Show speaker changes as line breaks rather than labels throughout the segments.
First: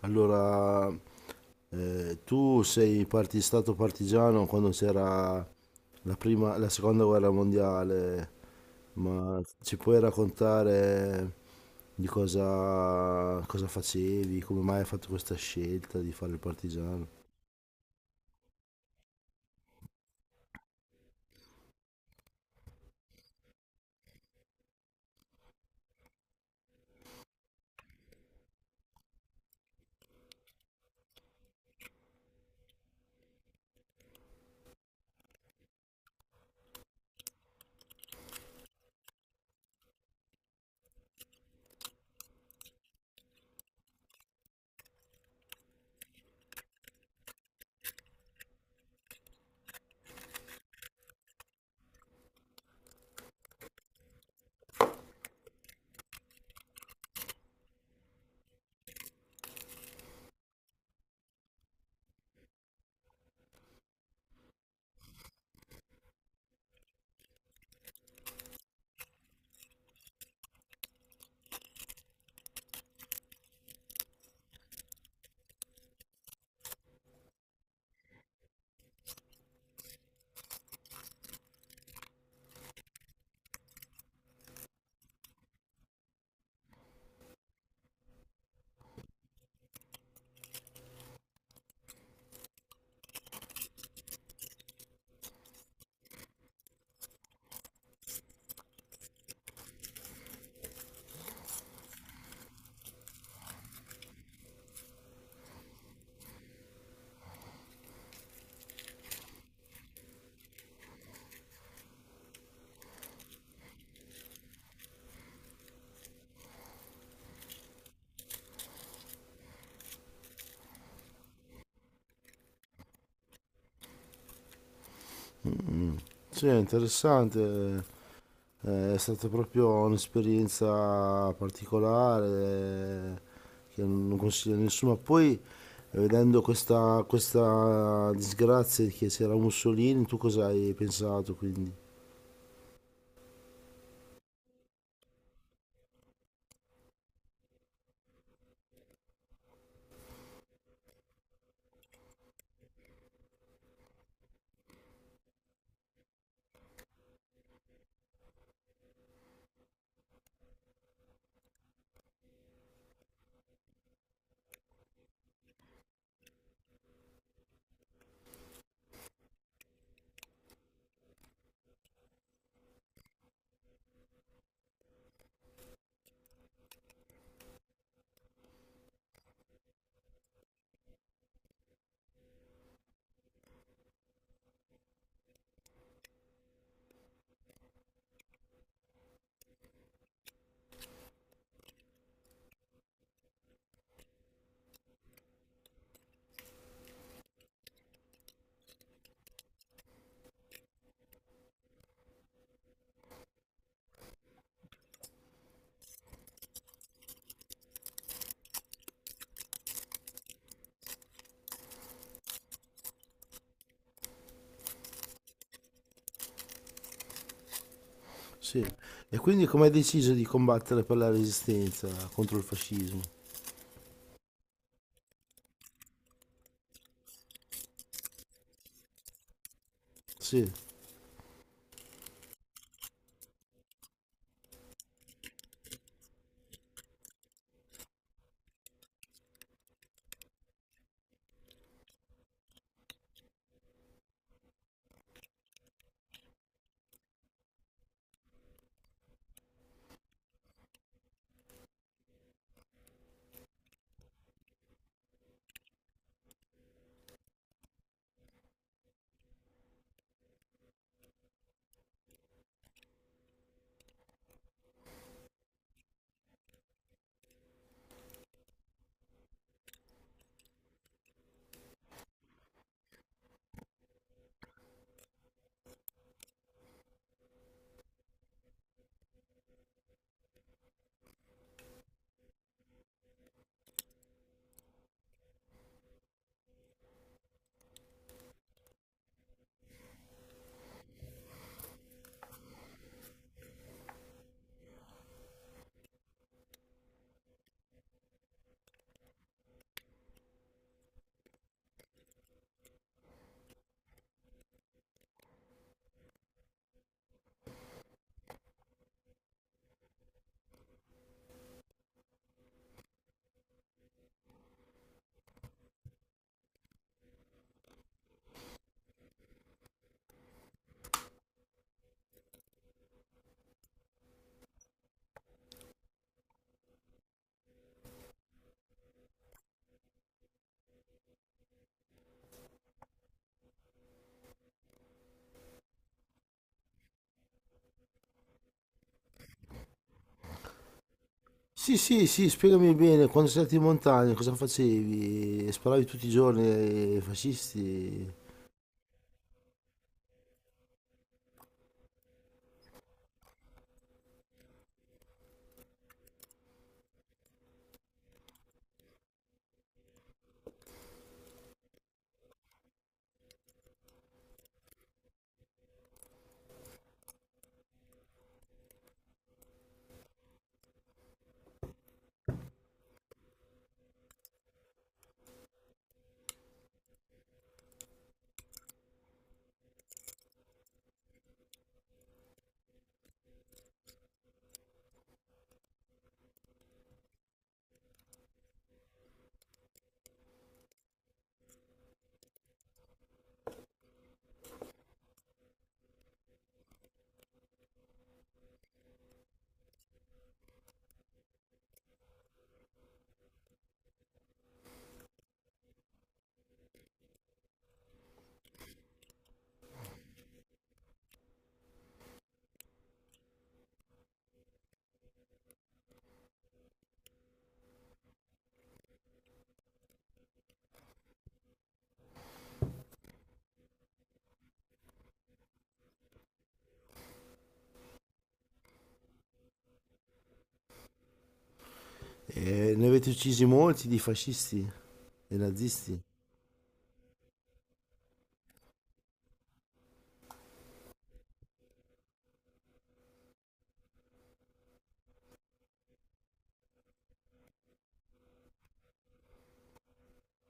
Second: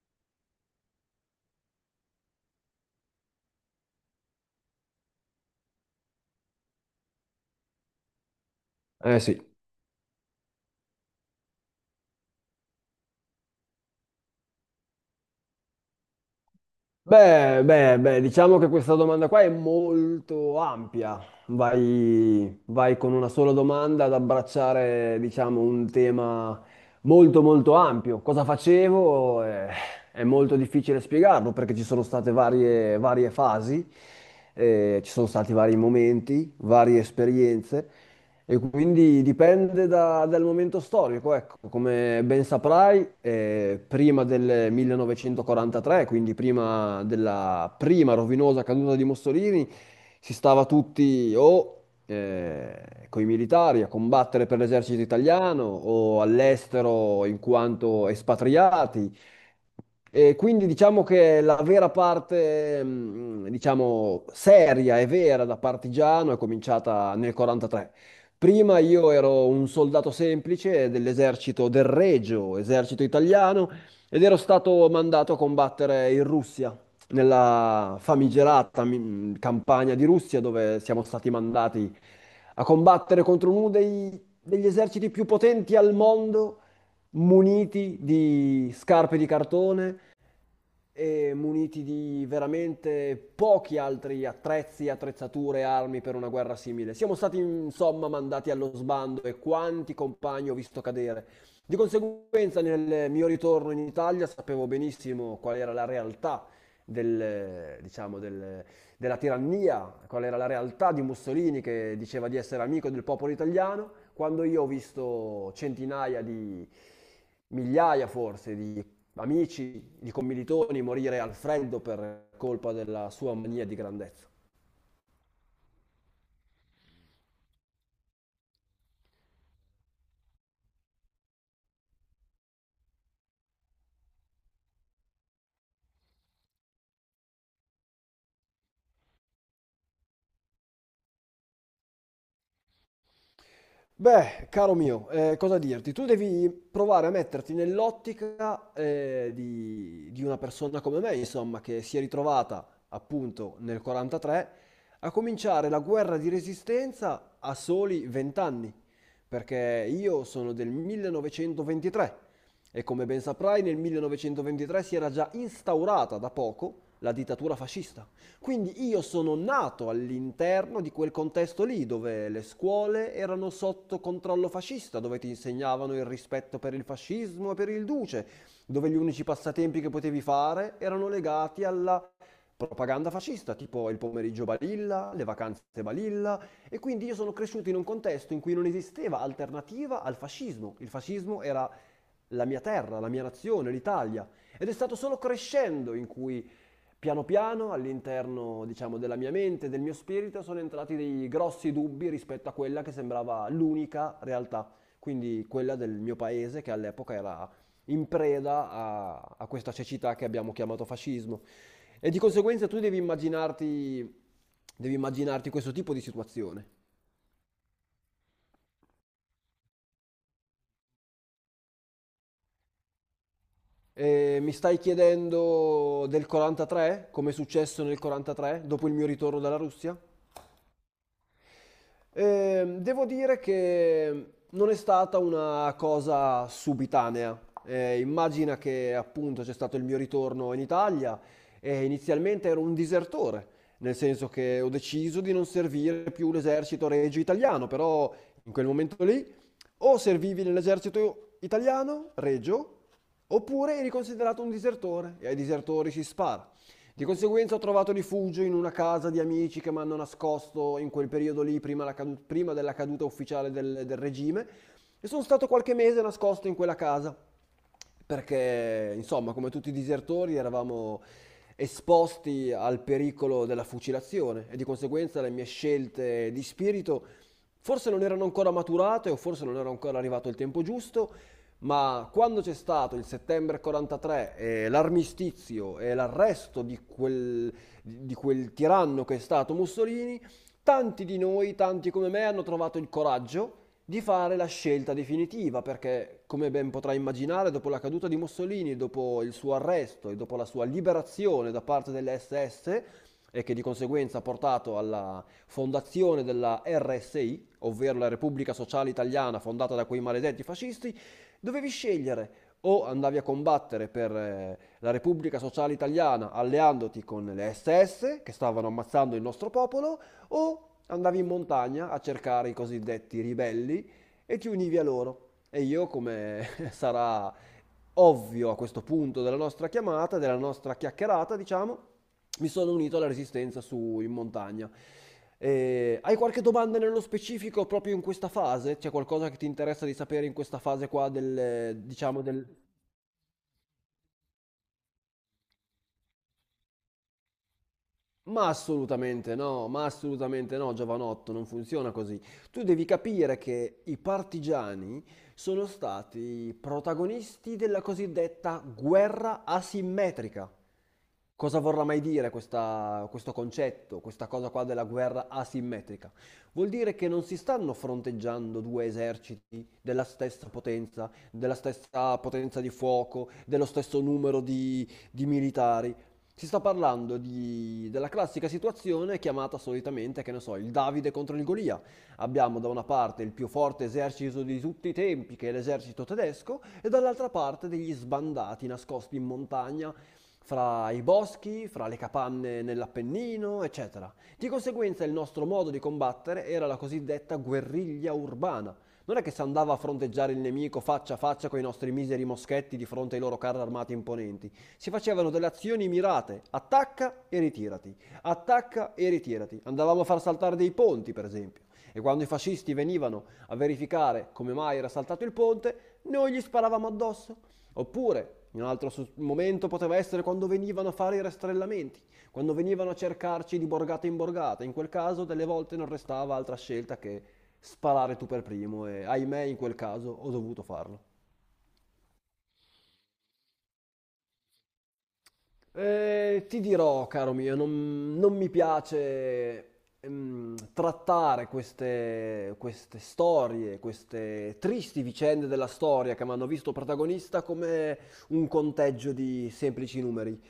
Allora, tu stato partigiano quando c'era la seconda guerra mondiale,
Eh
ma
sì.
ci puoi raccontare di cosa facevi, come mai hai fatto questa scelta di fare il partigiano?
Beh, diciamo che questa domanda qua è molto ampia. Vai con una sola domanda ad abbracciare, diciamo, un tema molto molto ampio. Cosa facevo? È molto difficile spiegarlo perché ci sono state varie fasi, ci sono stati vari momenti, varie esperienze. E quindi dipende dal momento storico, ecco. Come ben saprai, prima del 1943, quindi prima della prima rovinosa caduta di Mussolini, si stava tutti o coi militari a combattere per l'esercito italiano o all'estero in quanto espatriati. E quindi diciamo che la vera parte, diciamo, seria e vera da partigiano è cominciata nel 43. Prima io ero un soldato semplice dell'esercito del Regio, esercito italiano, ed ero stato mandato a combattere in Russia, nella famigerata campagna di Russia, dove siamo stati mandati a combattere contro uno degli eserciti più potenti al mondo muniti di scarpe di cartone, e muniti di veramente pochi altri attrezzi, attrezzature, armi per una guerra simile. Siamo stati insomma mandati allo sbando e quanti compagni ho visto cadere. Di conseguenza, nel mio ritorno in Italia sapevo benissimo qual era la realtà del, diciamo, della tirannia, qual era la realtà di Mussolini che diceva di essere amico del popolo italiano, quando io ho visto centinaia di migliaia forse di amici di commilitoni morire al freddo per colpa della sua mania di grandezza.
Sì, è interessante. È stata proprio un'esperienza particolare, che non consiglio a nessuno. Ma poi, vedendo questa disgrazia che c'era Mussolini, tu cosa hai pensato quindi?
Beh, caro mio, cosa dirti? Tu devi provare a metterti nell'ottica di una persona come me, insomma, che si è ritrovata appunto nel 43 a cominciare la guerra di resistenza a soli 20 anni, perché io sono del 1923 e come ben saprai nel 1923 si era già instaurata da poco la dittatura fascista. Quindi io sono nato all'interno di quel contesto lì, dove le scuole erano sotto controllo fascista, dove ti insegnavano il rispetto per il fascismo e per il duce, dove gli unici passatempi che potevi fare erano legati alla propaganda fascista, tipo il pomeriggio balilla, le vacanze balilla, e quindi io sono cresciuto in un contesto in cui non esisteva alternativa al fascismo. Il fascismo era la mia terra, la mia nazione, l'Italia. Ed è stato solo crescendo in cui piano piano, all'interno, diciamo, della mia mente, del mio spirito, sono entrati dei grossi dubbi rispetto a quella che sembrava l'unica realtà, quindi quella del mio paese che all'epoca era in preda a, a questa cecità che abbiamo chiamato fascismo. E di conseguenza tu devi immaginarti questo tipo di situazione.
Sì. E quindi come hai deciso di combattere per la resistenza contro il fascismo?
E mi stai chiedendo del 43, come è successo nel 43, dopo il mio ritorno dalla Russia?
Sì.
Devo dire che non è stata una cosa subitanea. Immagina che appunto c'è stato il mio ritorno in Italia e inizialmente ero un disertore, nel senso che ho deciso di non servire più l'esercito regio italiano, però in quel momento lì o servivi nell'esercito italiano, regio, oppure eri considerato un disertore e ai disertori si spara. Di conseguenza ho trovato rifugio in una casa di amici che mi hanno nascosto in quel periodo lì, prima, prima della caduta ufficiale del, del regime, e sono stato qualche mese nascosto in quella casa perché insomma, come tutti i disertori, eravamo esposti al pericolo della fucilazione e di conseguenza le mie scelte di spirito forse non erano ancora maturate o forse non era ancora arrivato il tempo giusto, ma quando c'è stato il settembre 43 e l'armistizio e l'arresto di quel tiranno che è stato Mussolini, tanti di noi, tanti come me, hanno trovato il coraggio di fare la scelta definitiva, perché come ben potrai immaginare, dopo la caduta di Mussolini, dopo il suo arresto e dopo la sua liberazione da parte delle SS, e che di conseguenza ha portato alla fondazione della RSI, ovvero la Repubblica Sociale Italiana fondata da quei maledetti fascisti, dovevi scegliere o andavi a combattere per la Repubblica Sociale Italiana alleandoti con le SS che stavano ammazzando il nostro popolo, o andavi in montagna a cercare i cosiddetti ribelli e ti univi a loro. E io, come sarà ovvio a questo punto della nostra chiamata, della nostra chiacchierata, diciamo, mi sono unito alla resistenza su in montagna. Hai qualche domanda nello specifico proprio in questa fase? C'è qualcosa che ti interessa di sapere in questa fase qua del,
Sì, sì,
diciamo,
sì,
del...
spiegami bene, quando sei andato in montagna cosa facevi? Sparavi tutti i giorni ai fascisti?
Ma assolutamente no, giovanotto, non funziona così. Tu devi capire che i partigiani sono stati protagonisti della cosiddetta guerra asimmetrica. Cosa vorrà mai dire questo concetto, questa cosa qua della guerra asimmetrica? Vuol dire che non si stanno fronteggiando due eserciti della stessa potenza di fuoco, dello stesso numero di militari. Si sta parlando della classica situazione chiamata solitamente, che ne so, il Davide contro il Golia. Abbiamo da una parte il più forte esercito di tutti i tempi, che è l'esercito tedesco, e dall'altra parte degli sbandati nascosti in montagna, fra i boschi, fra le capanne nell'Appennino, eccetera. Di conseguenza il nostro modo di combattere era la cosiddetta guerriglia urbana. Non è che si andava a fronteggiare il nemico faccia a faccia con i nostri miseri moschetti di fronte ai loro carri armati imponenti. Si facevano delle azioni mirate, attacca e ritirati, attacca e ritirati. Andavamo a far saltare dei ponti, per esempio. E quando i fascisti venivano a verificare come mai era saltato il ponte, noi gli sparavamo addosso. Oppure, in un altro momento poteva essere quando venivano a fare i rastrellamenti, quando venivano a cercarci di borgata in borgata. In quel caso, delle volte non restava altra scelta che sparare tu per primo e ahimè in quel caso ho dovuto farlo.
E ne avete uccisi molti di fascisti e nazisti.
Ti dirò, caro mio, non mi piace trattare queste storie, queste tristi vicende della storia che mi hanno visto protagonista come un conteggio di semplici numeri,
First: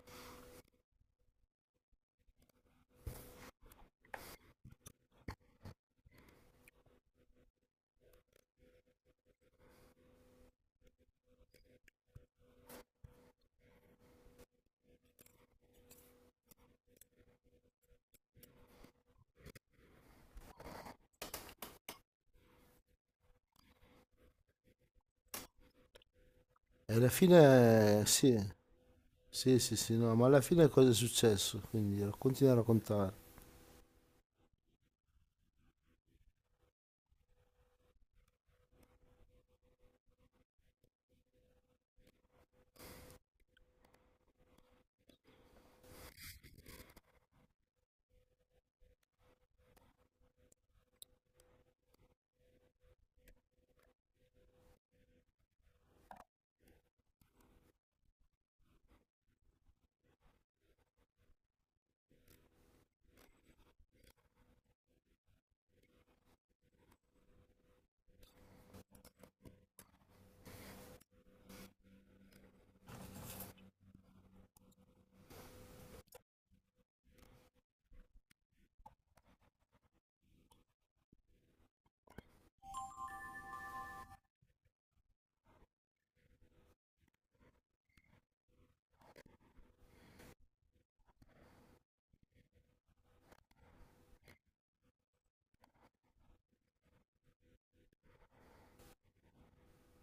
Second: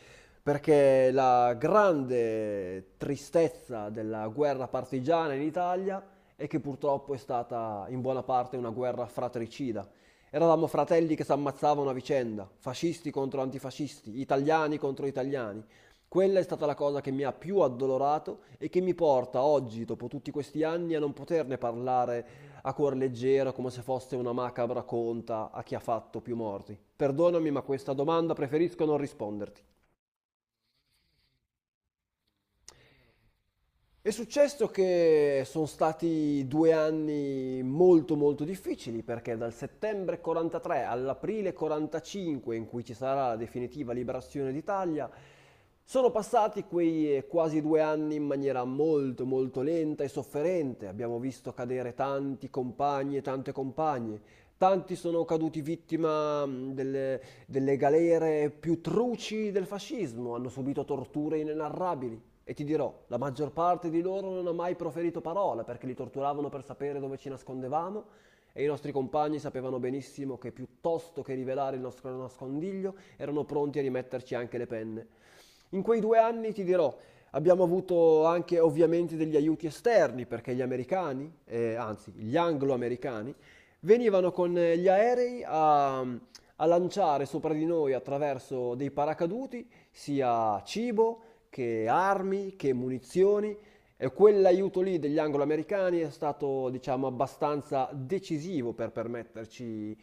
perché la grande tristezza della guerra partigiana in Italia è che purtroppo è stata in buona parte una guerra fratricida. Eravamo fratelli che si ammazzavano a vicenda, fascisti contro antifascisti, italiani contro italiani. Quella è stata la cosa che mi ha più addolorato e che mi porta oggi, dopo tutti questi anni, a non poterne parlare a cuor leggero come se fosse una macabra conta a chi ha fatto più morti.
E alla
Perdonami, ma questa
fine, sì,
domanda preferisco non
sì,
risponderti.
sì, sì, no, ma alla fine cosa è successo? Quindi continua a raccontare.
È successo che sono stati due anni molto molto difficili perché dal settembre 43 all'aprile 45 in cui ci sarà la definitiva liberazione d'Italia sono passati quei quasi due anni in maniera molto molto lenta e sofferente. Abbiamo visto cadere tanti compagni e tante compagne. Tanti sono caduti vittima delle galere più truci del fascismo, hanno subito torture inenarrabili. E ti dirò, la maggior parte di loro non ha mai proferito parola perché li torturavano per sapere dove ci nascondevamo e i nostri compagni sapevano benissimo che piuttosto che rivelare il nostro nascondiglio erano pronti a rimetterci anche le penne. In quei due anni, ti dirò, abbiamo avuto anche ovviamente degli aiuti esterni perché gli americani, anzi gli anglo-americani, venivano con gli aerei a lanciare sopra di noi attraverso dei paracaduti sia cibo che armi che munizioni e quell'aiuto lì degli angloamericani è stato, diciamo, abbastanza decisivo per permetterci,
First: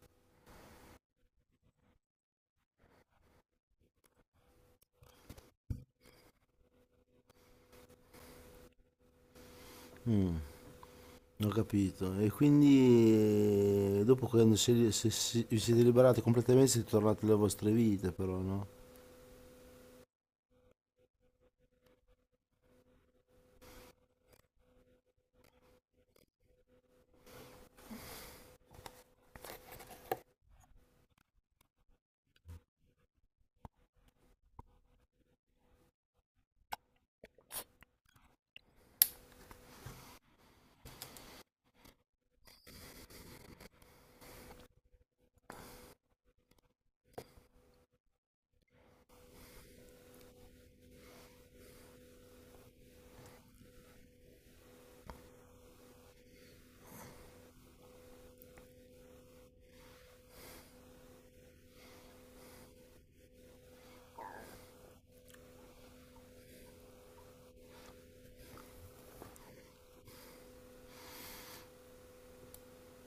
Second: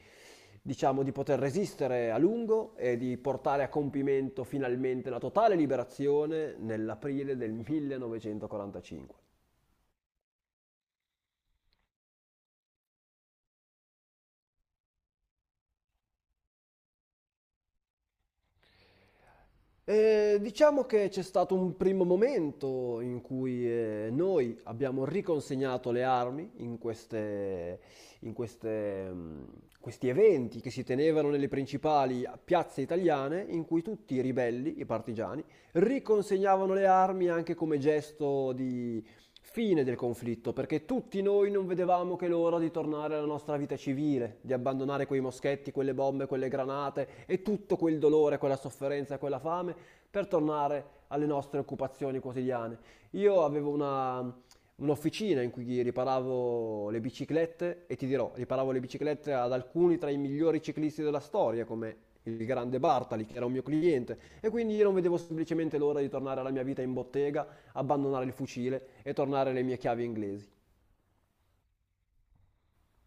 diciamo, di poter resistere a lungo e di portare a compimento finalmente la totale liberazione nell'aprile del 1945.
Mm, ho capito. E quindi dopo quando vi siete liberati completamente siete tornati alle vostre vite, però, no?
Diciamo che c'è stato un primo momento in cui noi abbiamo riconsegnato le armi in in queste, mm, questi eventi che si tenevano nelle principali piazze italiane, in cui tutti i ribelli, i partigiani, riconsegnavano le armi anche come gesto fine del conflitto, perché tutti noi non vedevamo che l'ora di tornare alla nostra vita civile, di abbandonare quei moschetti, quelle bombe, quelle granate e tutto quel dolore, quella sofferenza e quella fame per tornare alle nostre occupazioni quotidiane. Io avevo un'officina in cui riparavo le biciclette e ti dirò, riparavo le biciclette ad alcuni tra i migliori ciclisti della storia, come il grande Bartali, che era un mio cliente, e quindi io non vedevo semplicemente l'ora di tornare alla mia vita in bottega abbandonare il fucile e tornare alle mie chiavi inglesi.